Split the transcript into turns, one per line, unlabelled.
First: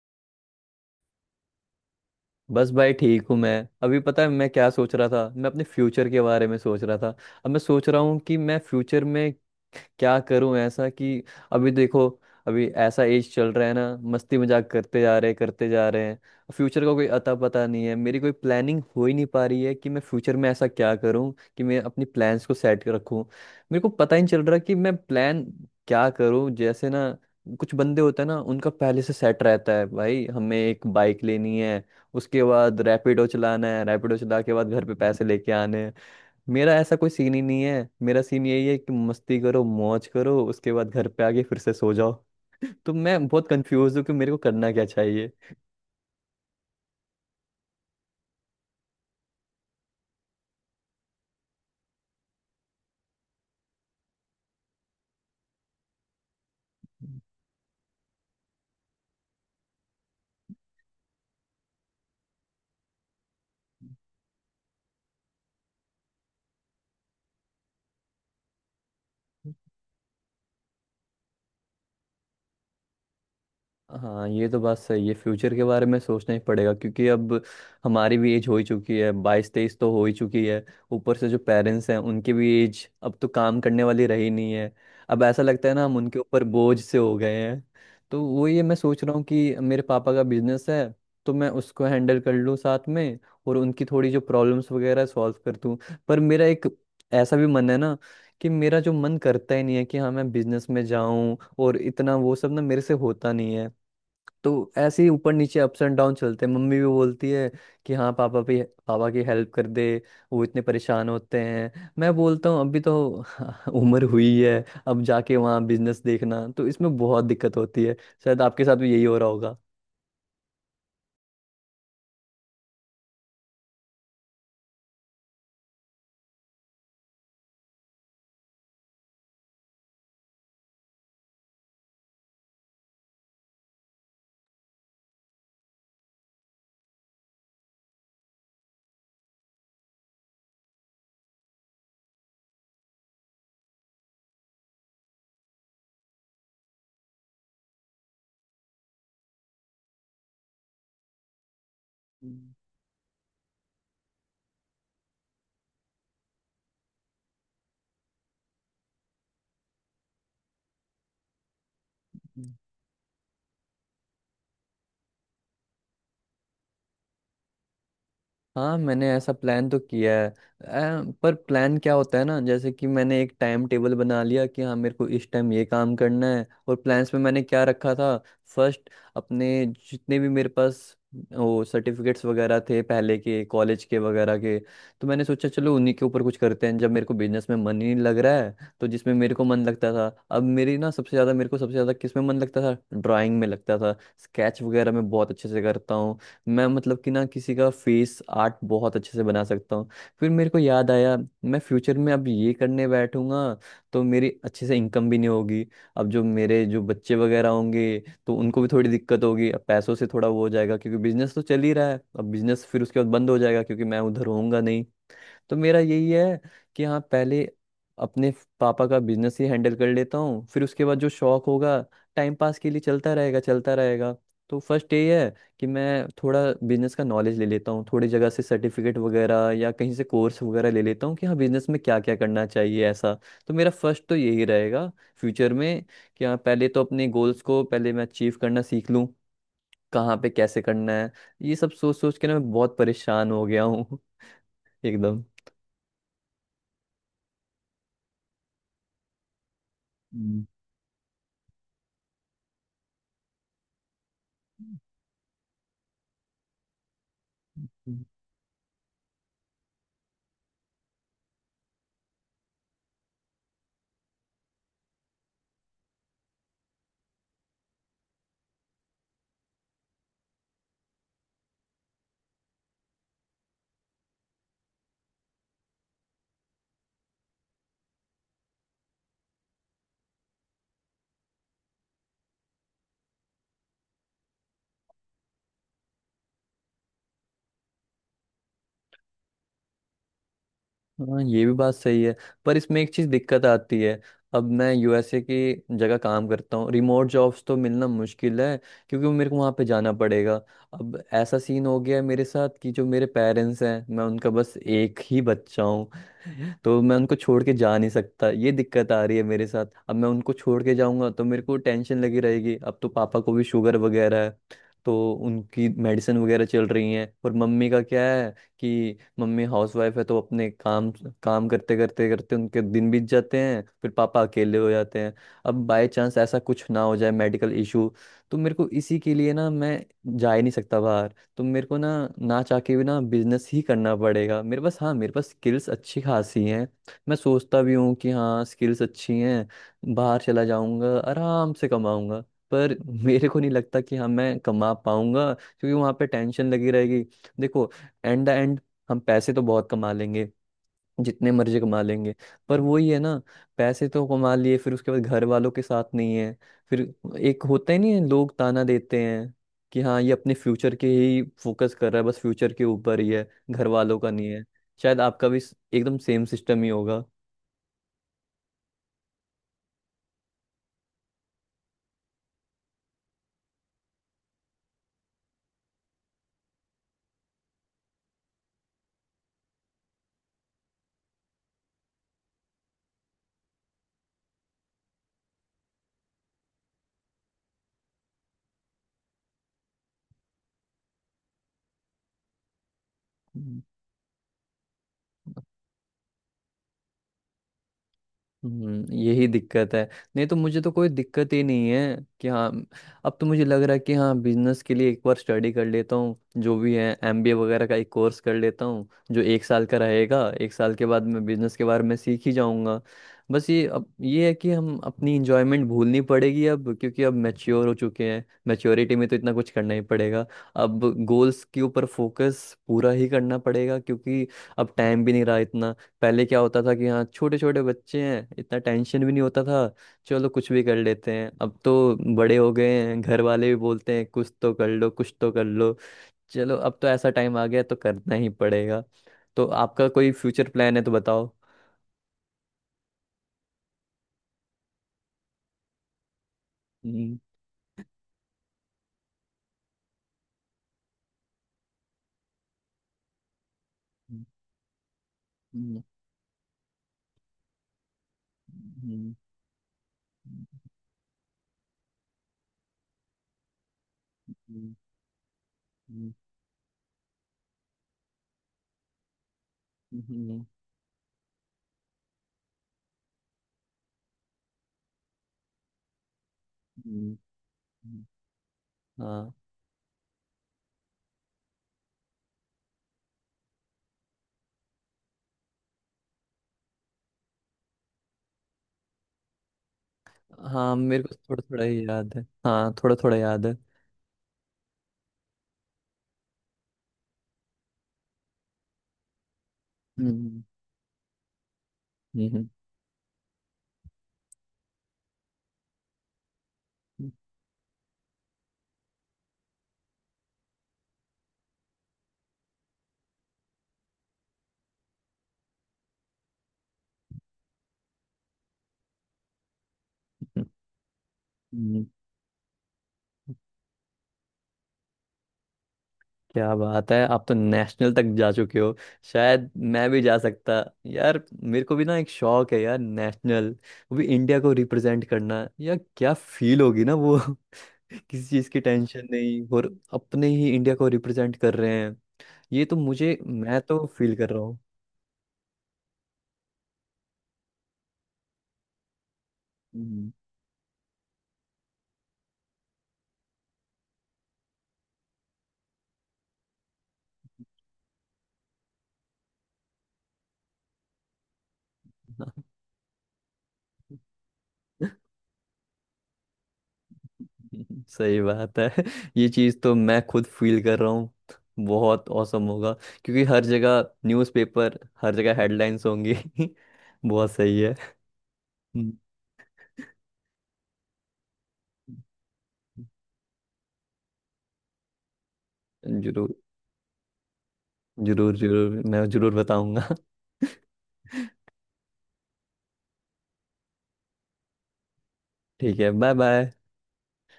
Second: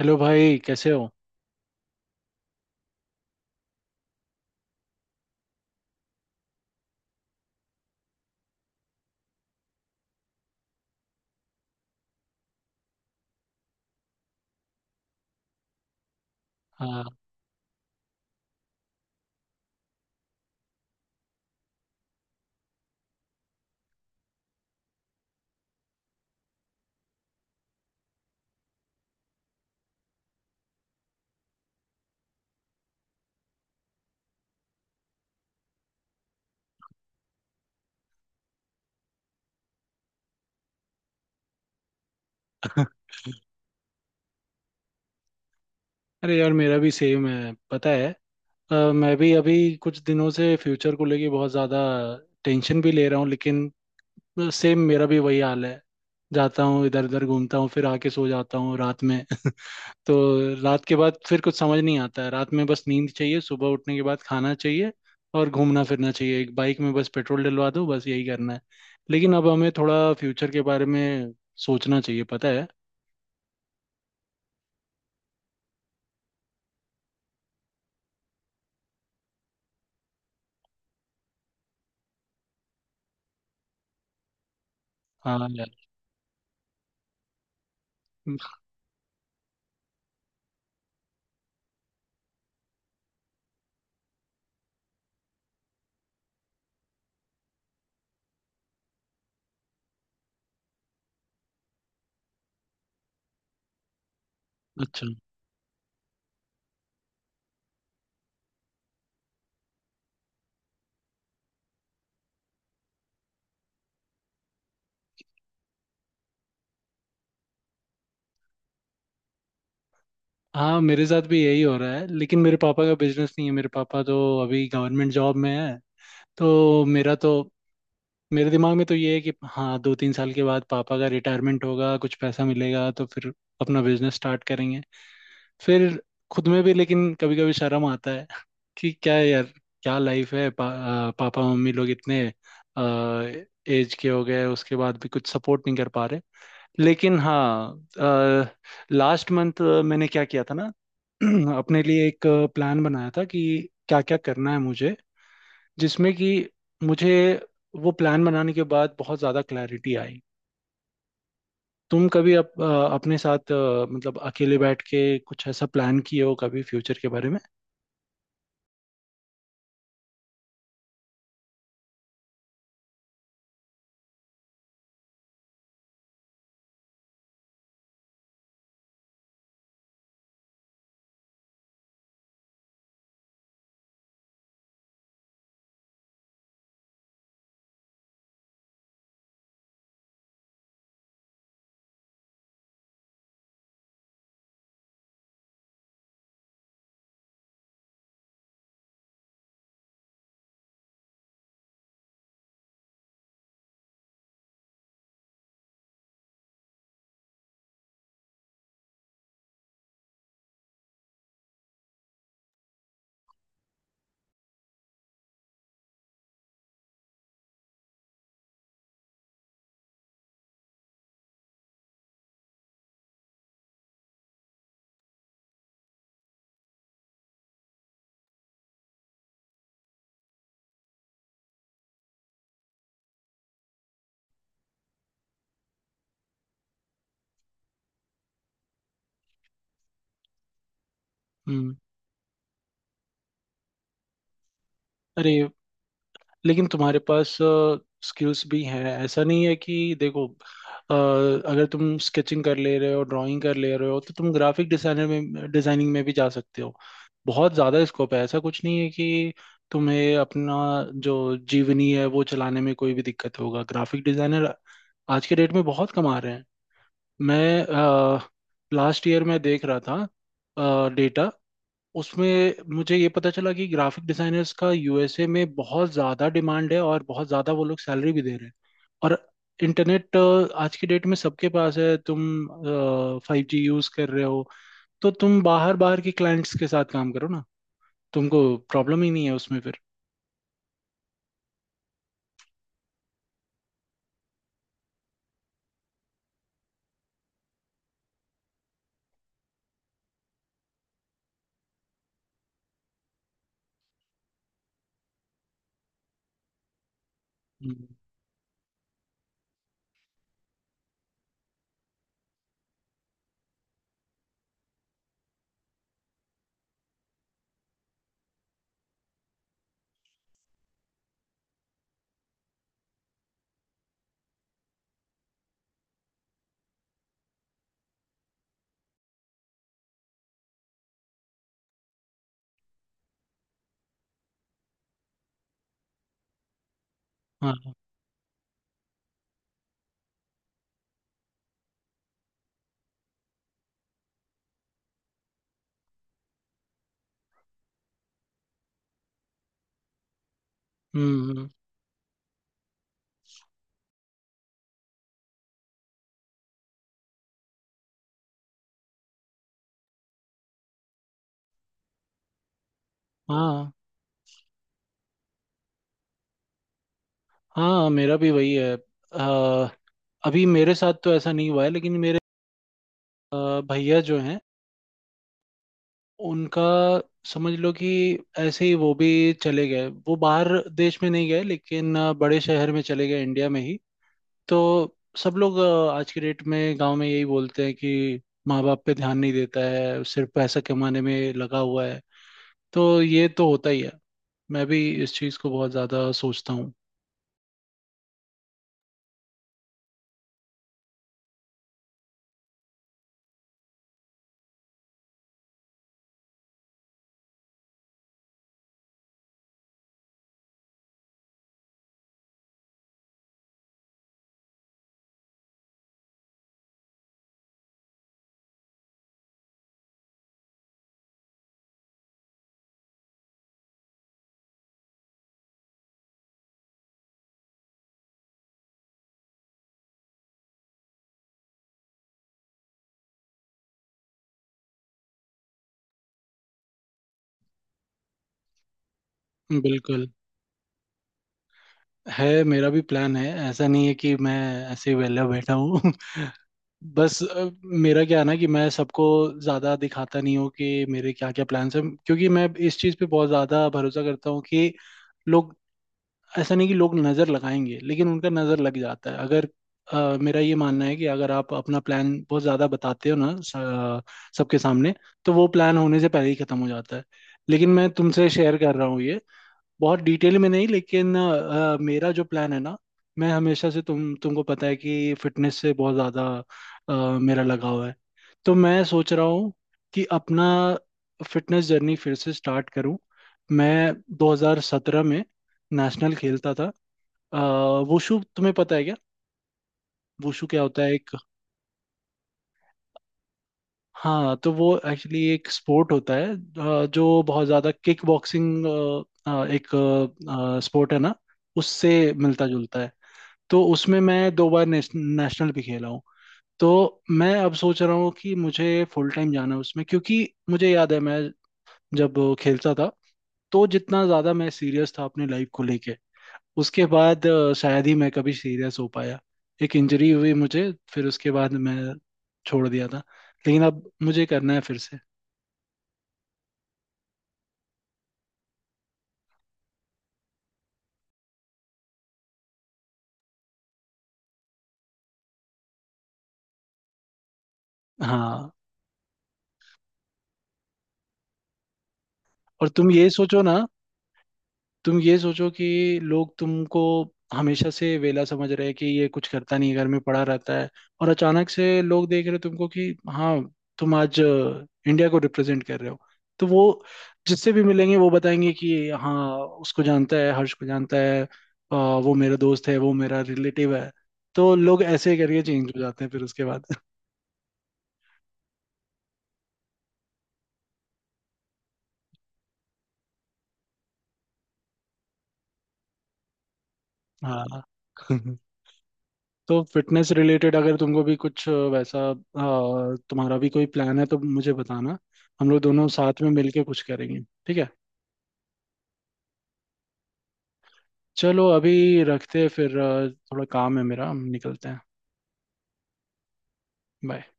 Hello भाई कैसे हो।
बस भाई ठीक हूँ मैं। अभी पता है मैं क्या सोच रहा था। मैं अपने फ्यूचर के बारे में सोच रहा था। अब मैं सोच रहा हूँ कि मैं फ्यूचर में क्या करूं ऐसा कि अभी देखो, अभी ऐसा एज चल रहा है ना। मस्ती मजाक करते जा रहे हैं, करते जा रहे हैं। फ्यूचर का कोई
हाँ।
अता पता नहीं है। मेरी कोई प्लानिंग हो ही नहीं पा रही है कि मैं फ्यूचर में ऐसा क्या करूं कि मैं अपनी प्लान्स को सेट कर रखूं। मेरे को पता ही नहीं चल रहा कि मैं प्लान क्या करूं जैसे ना। कुछ बंदे होते हैं ना, उनका पहले से सेट रहता है, भाई हमें एक बाइक लेनी है, उसके बाद रैपिडो चलाना है, रैपिडो चला के बाद घर पे पैसे लेके आने हैं। मेरा ऐसा कोई सीन ही नहीं है। मेरा सीन यही है कि मस्ती करो, मौज करो, उसके बाद घर पे आके फिर से सो जाओ। तो मैं बहुत कंफ्यूज हूँ कि मेरे को करना क्या चाहिए।
अरे यार मेरा भी सेम है पता है। मैं भी अभी कुछ दिनों से फ्यूचर को लेके बहुत ज़्यादा टेंशन भी ले रहा हूँ। लेकिन सेम मेरा भी वही हाल है। जाता हूँ इधर उधर घूमता हूँ फिर आके सो जाता हूँ रात में। तो रात के बाद फिर कुछ समझ नहीं आता है। रात में बस नींद चाहिए, सुबह उठने के बाद खाना चाहिए और घूमना फिरना चाहिए। एक बाइक में बस पेट्रोल डलवा दो, बस यही करना है। लेकिन अब हमें थोड़ा फ्यूचर के बारे में सोचना चाहिए पता है।
हाँ, ये तो बात सही है, फ्यूचर के बारे में सोचना ही पड़ेगा क्योंकि अब हमारी भी एज हो ही चुकी है। बाईस तेईस तो हो ही चुकी है। ऊपर से जो पेरेंट्स हैं उनकी भी एज अब तो काम करने वाली रही नहीं है। अब
हाँ
ऐसा लगता
यार।
है ना, हम उनके ऊपर बोझ से हो गए हैं। तो वो ये मैं सोच रहा हूँ कि मेरे पापा का बिजनेस है तो मैं उसको हैंडल कर लूँ साथ में, और उनकी थोड़ी जो प्रॉब्लम्स वगैरह सॉल्व कर दूँ। पर मेरा एक ऐसा भी मन है ना कि मेरा जो मन करता ही नहीं है कि हाँ मैं बिजनेस में जाऊं, और इतना वो सब ना मेरे से होता नहीं है। तो ऐसे
अच्छा।
ही ऊपर नीचे अप्स एंड डाउन चलते हैं। मम्मी भी बोलती है कि हाँ पापा की हेल्प कर दे, वो इतने परेशान होते हैं। मैं बोलता हूँ अभी तो उम्र हुई है। अब जाके वहाँ बिजनेस देखना तो इसमें बहुत दिक्कत होती है। शायद आपके साथ भी यही हो रहा होगा।
हाँ मेरे साथ भी यही हो रहा है, लेकिन मेरे पापा का बिजनेस नहीं है। मेरे पापा तो अभी गवर्नमेंट जॉब में है। तो मेरा तो मेरे दिमाग में तो ये है कि हाँ, दो तीन साल के बाद पापा का रिटायरमेंट होगा, कुछ पैसा मिलेगा तो फिर अपना बिजनेस स्टार्ट करेंगे फिर खुद में भी। लेकिन कभी कभी शर्म आता है कि क्या है यार। क्या लाइफ है। पापा मम्मी लोग इतने एज के हो गए, उसके बाद भी कुछ सपोर्ट नहीं कर पा रहे। लेकिन हाँ, लास्ट मंथ मैंने क्या किया था ना, अपने लिए एक प्लान बनाया था कि क्या क्या करना है मुझे, जिसमें कि मुझे वो प्लान बनाने के बाद बहुत ज़्यादा क्लैरिटी आई। तुम कभी
हम्म,
अपने साथ मतलब अकेले बैठ के कुछ ऐसा प्लान किए हो कभी फ्यूचर के बारे में?
हाँ, मैंने ऐसा प्लान तो किया है। पर प्लान क्या होता है ना, जैसे कि मैंने एक टाइम टेबल बना लिया कि हाँ मेरे को इस टाइम ये काम करना है। और प्लान्स में मैंने क्या रखा था, फर्स्ट अपने जितने भी मेरे पास वो सर्टिफिकेट्स वगैरह थे पहले के, कॉलेज के वगैरह के, तो मैंने सोचा चलो उन्हीं के ऊपर कुछ करते हैं। जब मेरे को बिजनेस में मन ही नहीं लग रहा है तो जिसमें मेरे को मन लगता था, अब मेरी ना सबसे ज़्यादा मेरे को सबसे ज़्यादा किस में मन लगता था, ड्राइंग में लगता था। स्केच वगैरह मैं बहुत अच्छे से करता हूँ। मैं मतलब कि ना किसी का फेस आर्ट बहुत अच्छे से बना सकता हूँ। फिर मेरे को याद आया मैं फ्यूचर में अब ये करने बैठूंगा तो मेरी अच्छे से इनकम भी नहीं होगी। अब जो बच्चे वगैरह होंगे तो उनको भी थोड़ी दिक्कत होगी। अब पैसों से थोड़ा वो हो जाएगा क्योंकि बिजनेस तो चल ही रहा है। अब बिजनेस फिर उसके बाद बंद हो जाएगा क्योंकि मैं उधर होऊंगा नहीं। तो मेरा यही है कि हाँ पहले अपने पापा का बिजनेस ही हैंडल कर लेता हूँ, फिर उसके बाद जो शौक होगा टाइम पास के लिए चलता रहेगा, चलता रहेगा। तो फर्स्ट ये है कि मैं थोड़ा बिजनेस का नॉलेज ले लेता हूँ, थोड़ी जगह से सर्टिफिकेट वगैरह या कहीं से कोर्स वगैरह ले लेता हूँ कि हाँ बिजनेस में क्या क्या करना चाहिए ऐसा। तो मेरा फर्स्ट तो यही रहेगा फ्यूचर में, कि हाँ पहले तो अपने गोल्स को पहले मैं अचीव करना सीख लूँ, कहाँ पे कैसे करना है। ये सब
हम्म।
सोच सोच के ना मैं बहुत परेशान हो गया हूँ। एकदम।
अरे लेकिन तुम्हारे पास स्किल्स भी हैं। ऐसा नहीं है कि देखो, अगर तुम स्केचिंग कर ले रहे हो, ड्राइंग कर ले रहे हो, तो तुम ग्राफिक डिजाइनर में डिजाइनिंग में भी जा सकते हो। बहुत ज़्यादा स्कोप है। ऐसा कुछ नहीं है कि तुम्हें अपना जो जीवनी है वो चलाने में कोई भी दिक्कत होगा। ग्राफिक डिजाइनर आज के डेट में बहुत कमा रहे हैं। मैं लास्ट ईयर में देख रहा था डेटा, उसमें मुझे ये पता चला कि ग्राफिक डिजाइनर्स का यूएसए में बहुत ज़्यादा डिमांड है और बहुत ज़्यादा वो लोग सैलरी भी दे रहे हैं। और इंटरनेट आज की डेट में सबके पास है, तुम फाइव जी यूज़ कर रहे हो, तो तुम बाहर बाहर के क्लाइंट्स के साथ काम करो ना। तुमको प्रॉब्लम ही नहीं है उसमें फिर।
हाँ, ये भी बात सही है। पर इसमें एक चीज दिक्कत आती है। अब मैं यूएसए की जगह काम करता हूँ, रिमोट जॉब्स तो मिलना मुश्किल है क्योंकि मेरे को वहाँ पे जाना पड़ेगा। अब ऐसा सीन हो गया है मेरे साथ कि जो मेरे पेरेंट्स हैं मैं उनका बस एक ही बच्चा हूँ। तो मैं उनको छोड़ के जा
हम्म।
नहीं सकता, ये दिक्कत आ रही है मेरे साथ। अब मैं उनको छोड़ के जाऊंगा तो मेरे को टेंशन लगी रहेगी। अब तो पापा को भी शुगर वगैरह है तो उनकी मेडिसिन वगैरह चल रही है। और मम्मी का क्या है कि मम्मी हाउसवाइफ है तो अपने काम काम करते करते करते उनके दिन बीत जाते हैं, फिर पापा अकेले हो जाते हैं। अब बाय चांस ऐसा कुछ ना हो जाए, मेडिकल इशू, तो मेरे को इसी के लिए ना मैं जा ही नहीं सकता बाहर। तो मेरे को ना ना चाह के भी ना बिजनेस ही करना पड़ेगा। मेरे पास, हाँ, मेरे पास स्किल्स अच्छी खासी हैं। मैं सोचता
हाँ।
भी हूँ कि हाँ स्किल्स अच्छी हैं, बाहर चला जाऊंगा आराम से कमाऊंगा। पर मेरे को नहीं लगता कि हाँ मैं कमा पाऊंगा क्योंकि वहां पे टेंशन लगी रहेगी। देखो, एंड द एंड हम पैसे तो बहुत कमा लेंगे, जितने
हम्म।
मर्जी कमा लेंगे। पर वही है ना, पैसे तो कमा लिए फिर उसके बाद घर वालों के साथ नहीं है। फिर एक होता ही नहीं है, लोग ताना देते हैं कि हाँ ये अपने फ्यूचर के ही फोकस कर रहा है, बस फ्यूचर के ऊपर ही है, घर
हाँ
वालों का नहीं है। शायद आपका भी एकदम सेम सिस्टम ही होगा।
हाँ मेरा भी वही है। अभी मेरे साथ तो ऐसा नहीं हुआ है, लेकिन मेरे भैया जो हैं उनका समझ लो कि ऐसे ही वो भी चले गए। वो बाहर देश में नहीं गए, लेकिन बड़े शहर में चले गए इंडिया में ही। तो सब लोग आज की डेट में गांव में यही बोलते हैं कि माँ बाप पे ध्यान नहीं देता है, सिर्फ पैसा कमाने में लगा हुआ है। तो ये तो होता ही है। मैं भी इस चीज़ को बहुत ज़्यादा सोचता हूँ।
यही दिक्कत है, नहीं तो मुझे तो कोई दिक्कत ही नहीं है कि हाँ। अब तो मुझे लग रहा है कि हाँ बिजनेस के लिए एक बार स्टडी कर लेता हूँ, जो भी है एमबीए वगैरह का एक कोर्स कर लेता हूँ जो एक साल का रहेगा। एक साल के बाद मैं बिजनेस के बारे में सीख ही जाऊँगा। बस ये अब ये है कि हम अपनी इंजॉयमेंट भूलनी पड़ेगी अब, क्योंकि अब मैच्योर हो चुके हैं, मैच्योरिटी में तो इतना कुछ करना ही पड़ेगा। अब गोल्स के ऊपर फोकस पूरा ही करना पड़ेगा क्योंकि अब टाइम भी नहीं रहा इतना। पहले क्या होता था कि हाँ छोटे छोटे बच्चे हैं, इतना टेंशन भी नहीं होता था, चलो कुछ भी कर लेते हैं। अब तो बड़े हो गए हैं, घर वाले भी बोलते हैं कुछ तो कर लो, कुछ तो कर लो। चलो, अब तो ऐसा टाइम आ गया तो करना ही पड़ेगा। तो आपका
बिल्कुल
कोई फ्यूचर प्लान है तो बताओ।
है मेरा भी प्लान है। ऐसा नहीं है कि मैं ऐसे ही वेला बैठा हूँ।
हम्म,
बस मेरा क्या है ना कि मैं सबको ज़्यादा दिखाता नहीं हूँ कि मेरे क्या क्या प्लान्स हैं, क्योंकि मैं इस चीज़ पे बहुत ज़्यादा भरोसा करता हूँ कि लोग,
हम्म,
ऐसा नहीं कि लोग नज़र लगाएंगे, लेकिन उनका नज़र लग जाता
हम्म,
है। अगर मेरा ये मानना है कि अगर आप अपना प्लान बहुत ज़्यादा बताते हो ना सबके
हम्म,
सामने, तो वो प्लान होने से
हम्म,
पहले ही ख़त्म हो जाता है। लेकिन मैं तुमसे शेयर कर रहा हूँ ये, बहुत
हम्म,
डिटेल
हम्म,
में नहीं, लेकिन मेरा जो प्लान है ना, मैं हमेशा से तुमको पता है कि फिटनेस से बहुत ज़्यादा
हम्म।
मेरा लगाव है।
हम्म।
तो मैं सोच रहा
हाँ,
हूँ कि अपना फिटनेस जर्नी फिर से स्टार्ट करूँ। मैं 2017 में नेशनल खेलता था। अ, वुशु तुम्हें पता है क्या वुशु क्या
हाँ,
होता है
मेरे
एक।
को थोड़ा थोड़ा ही याद है। हाँ, थोड़ा थोड़ा याद है।
हाँ तो वो एक्चुअली एक स्पोर्ट होता है, जो बहुत ज़्यादा किक बॉक्सिंग एक
हम्म,
स्पोर्ट है ना उससे
हम्म,
मिलता जुलता है। तो उसमें मैं दो बार नेशनल भी खेला हूँ। तो मैं अब सोच रहा हूँ कि मुझे फुल टाइम जाना है उसमें, क्योंकि मुझे याद है मैं जब खेलता था तो जितना ज़्यादा मैं सीरियस था अपने लाइफ को लेके, उसके बाद शायद ही मैं कभी सीरियस हो पाया। एक इंजरी हुई
हम्म,
मुझे, फिर उसके बाद मैं
हम्म।
छोड़ दिया था। लेकिन अब मुझे करना है फिर से।
क्या बात है, आप तो नेशनल तक जा चुके हो। शायद मैं भी जा सकता। यार मेरे को भी ना एक शौक है यार, नेशनल, वो भी इंडिया को रिप्रेजेंट करना यार, क्या फील होगी ना वो। किसी
हाँ
चीज़ की टेंशन नहीं और अपने ही इंडिया को रिप्रेजेंट कर रहे हैं। ये
और
तो
तुम ये
मुझे,
सोचो
मैं
ना,
तो फील कर रहा हूँ।
तुम ये सोचो कि लोग तुमको हमेशा से वेला समझ रहे हैं कि ये कुछ करता नहीं है, घर में
हम्म,
पड़ा रहता है, और अचानक से लोग देख रहे हैं तुमको कि हाँ तुम आज इंडिया को रिप्रेजेंट कर रहे हो। तो वो जिससे भी मिलेंगे वो बताएंगे कि हाँ उसको जानता है, हर्ष को जानता है, वो मेरा दोस्त है, वो मेरा रिलेटिव है। तो लोग ऐसे करके चेंज हो जाते हैं फिर उसके बाद।
सही बात है। ये चीज़ तो मैं खुद फील कर रहा हूँ। बहुत औसम होगा क्योंकि हर जगह न्यूज़पेपर, हर जगह हेडलाइंस होंगी। बहुत
हाँ।
सही है। हम्म,
तो फिटनेस रिलेटेड अगर तुमको भी कुछ तुम्हारा भी कोई प्लान है तो मुझे बताना। हम लोग दोनों साथ में
जरूर।
मिलके कुछ करेंगे। ठीक है
जरूर जरूर, मैं जरूर बताऊंगा।
चलो अभी रखते हैं, फिर थोड़ा काम है मेरा, हम निकलते हैं।
ठीक है, बाय बाय।
बाय।